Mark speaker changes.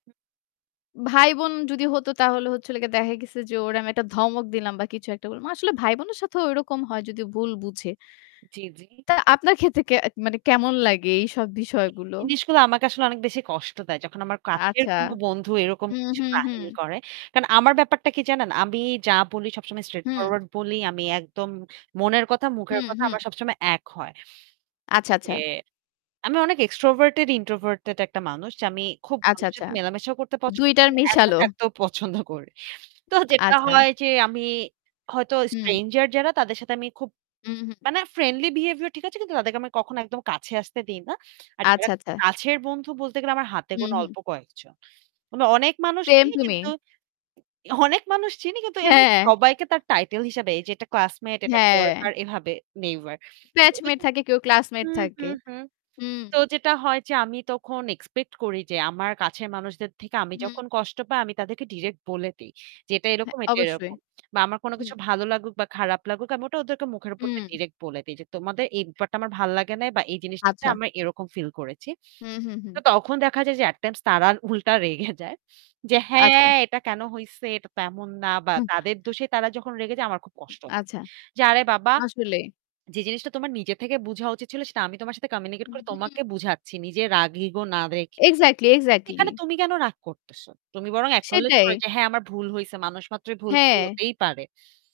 Speaker 1: ভাই বোন যদি হতো তাহলে হচ্ছে হলো গিয়া দেখা গেছে যে ওরে আমি একটা ধমক দিলাম বা কিছু একটা বললাম। আসলে ভাই বোনের সাথেও ঐরকম হয় যদি ভুল বুঝে।
Speaker 2: জি, জি।
Speaker 1: তা আপনার ক্ষেত্রে কে মানে কেমন লাগে এইসব
Speaker 2: এই
Speaker 1: বিষয়গুলো?
Speaker 2: জিনিসগুলো আমাকে আসলে অনেক বেশি কষ্ট দেয়। যখন আমার কাছের
Speaker 1: আচ্ছা।
Speaker 2: কোন বন্ধু এরকম
Speaker 1: হু,
Speaker 2: কিছু
Speaker 1: হু, হু।
Speaker 2: কাহিনী করে। কারণ আমার ব্যাপারটা কি জানেন? আমি যা বলি সবসময় straight
Speaker 1: হু।
Speaker 2: forward বলি। আমি একদম মনের কথা, মুখের
Speaker 1: হুম,
Speaker 2: কথা
Speaker 1: হুম।
Speaker 2: আমার সবসময় এক হয়।
Speaker 1: আচ্ছা,
Speaker 2: ইয়ে
Speaker 1: আচ্ছা।
Speaker 2: আমি অনেক extorverted-introverted একটা মানুষ যে আমি খুব
Speaker 1: আচ্ছা,
Speaker 2: মানুষের
Speaker 1: আচ্ছা।
Speaker 2: সাথে মেলামেশা করতে পছন্দ
Speaker 1: ২
Speaker 2: করি।
Speaker 1: টার
Speaker 2: আমি একা
Speaker 1: মেশালো।
Speaker 2: থাকতেও পছন্দ করি। তো যেটা
Speaker 1: আচ্ছা।
Speaker 2: হয় যে আমি হয়তো
Speaker 1: হুম।
Speaker 2: stranger যারা তাদের সাথে আমি খুব
Speaker 1: হুম, হুম।
Speaker 2: মানে friendly behaviour ঠিক আছে কিন্তু তাদেরকে আমি কখনো একদম কাছে আসতে দিই না। আর যারা
Speaker 1: আচ্ছা, আচ্ছা।
Speaker 2: কাছের বন্ধু বলতে গেলে আমার হাতে
Speaker 1: হুম,
Speaker 2: গুণা
Speaker 1: হুম।
Speaker 2: অল্প কয়েকজন। মানে অনেক মানুষ
Speaker 1: Same
Speaker 2: চিনি
Speaker 1: to
Speaker 2: কিন্তু
Speaker 1: me।
Speaker 2: অনেক মানুষ চিনি কিন্তু এমনি
Speaker 1: হ্যাঁ।
Speaker 2: সবাইকে তার title হিসেবে যে এটা classmate, এটা
Speaker 1: হ্যাঁ।
Speaker 2: coworker এভাবে neighbour উ
Speaker 1: Batchmate
Speaker 2: [unintelligible]
Speaker 1: থাকে কেউ classmate
Speaker 2: হুম,
Speaker 1: থাকে।
Speaker 2: হুম, হুম।
Speaker 1: হু।
Speaker 2: তো যেটা হয় যে আমি তখন expect করি যে আমার কাছের মানুষদের থেকে আমি
Speaker 1: হুম
Speaker 2: যখন কষ্ট পাই আমি তাদেরকে direct বলে দেই। যে এটা এরকম,
Speaker 1: হ্যাঁ,
Speaker 2: এটা
Speaker 1: অবশ্যই।
Speaker 2: এরকম। বা আমার কোন
Speaker 1: হুম।
Speaker 2: কিছু ভালো লাগুক বা খারাপ লাগুক আমি ওটা ওদের মুখের উপর দিয়ে
Speaker 1: হুম।
Speaker 2: direct বলে দেই যে, "তোমাদের এই ব্যাপারটা আমার ভাল লাগে না বা এই জিনিসটাতে
Speaker 1: আচ্ছা।
Speaker 2: আমরা এরকম ফিল করেছি।"
Speaker 1: হুম, হুম, হুম।
Speaker 2: তো তখন দেখা যায় যে at times তারা উল্টা রেগে যায়। যে,
Speaker 1: আচ্ছা।
Speaker 2: "হ্যাঁ এটা কেন হইছে এটা তো এমন না" বা
Speaker 1: হু।
Speaker 2: তাদের দোষে তারা যখন রেগে যায় আমার খুব কষ্ট হয়।
Speaker 1: আচ্ছা।
Speaker 2: যে আরে বাবা
Speaker 1: আসলে।
Speaker 2: যে জিনিসটা তোমার নিজের থেকে বুঝা উচিত ছিল সেটা আমি তোমার সাথে
Speaker 1: হু,
Speaker 2: communicate করে
Speaker 1: হুম।
Speaker 2: তোমাকে বুঝাচ্ছি। নিজের রাগ ego না দেখে।
Speaker 1: Exactly, exactly.
Speaker 2: এখানে তুমি কেন রাগ করতেসো? তুমি বরং acknowledge করো
Speaker 1: সেটাই।
Speaker 2: যে, "হ্যাঁ আমার ভুল হইছে।" মানুষ মাত্রই ভুল ভুল
Speaker 1: হ্যাঁ।
Speaker 2: হতেই পারে।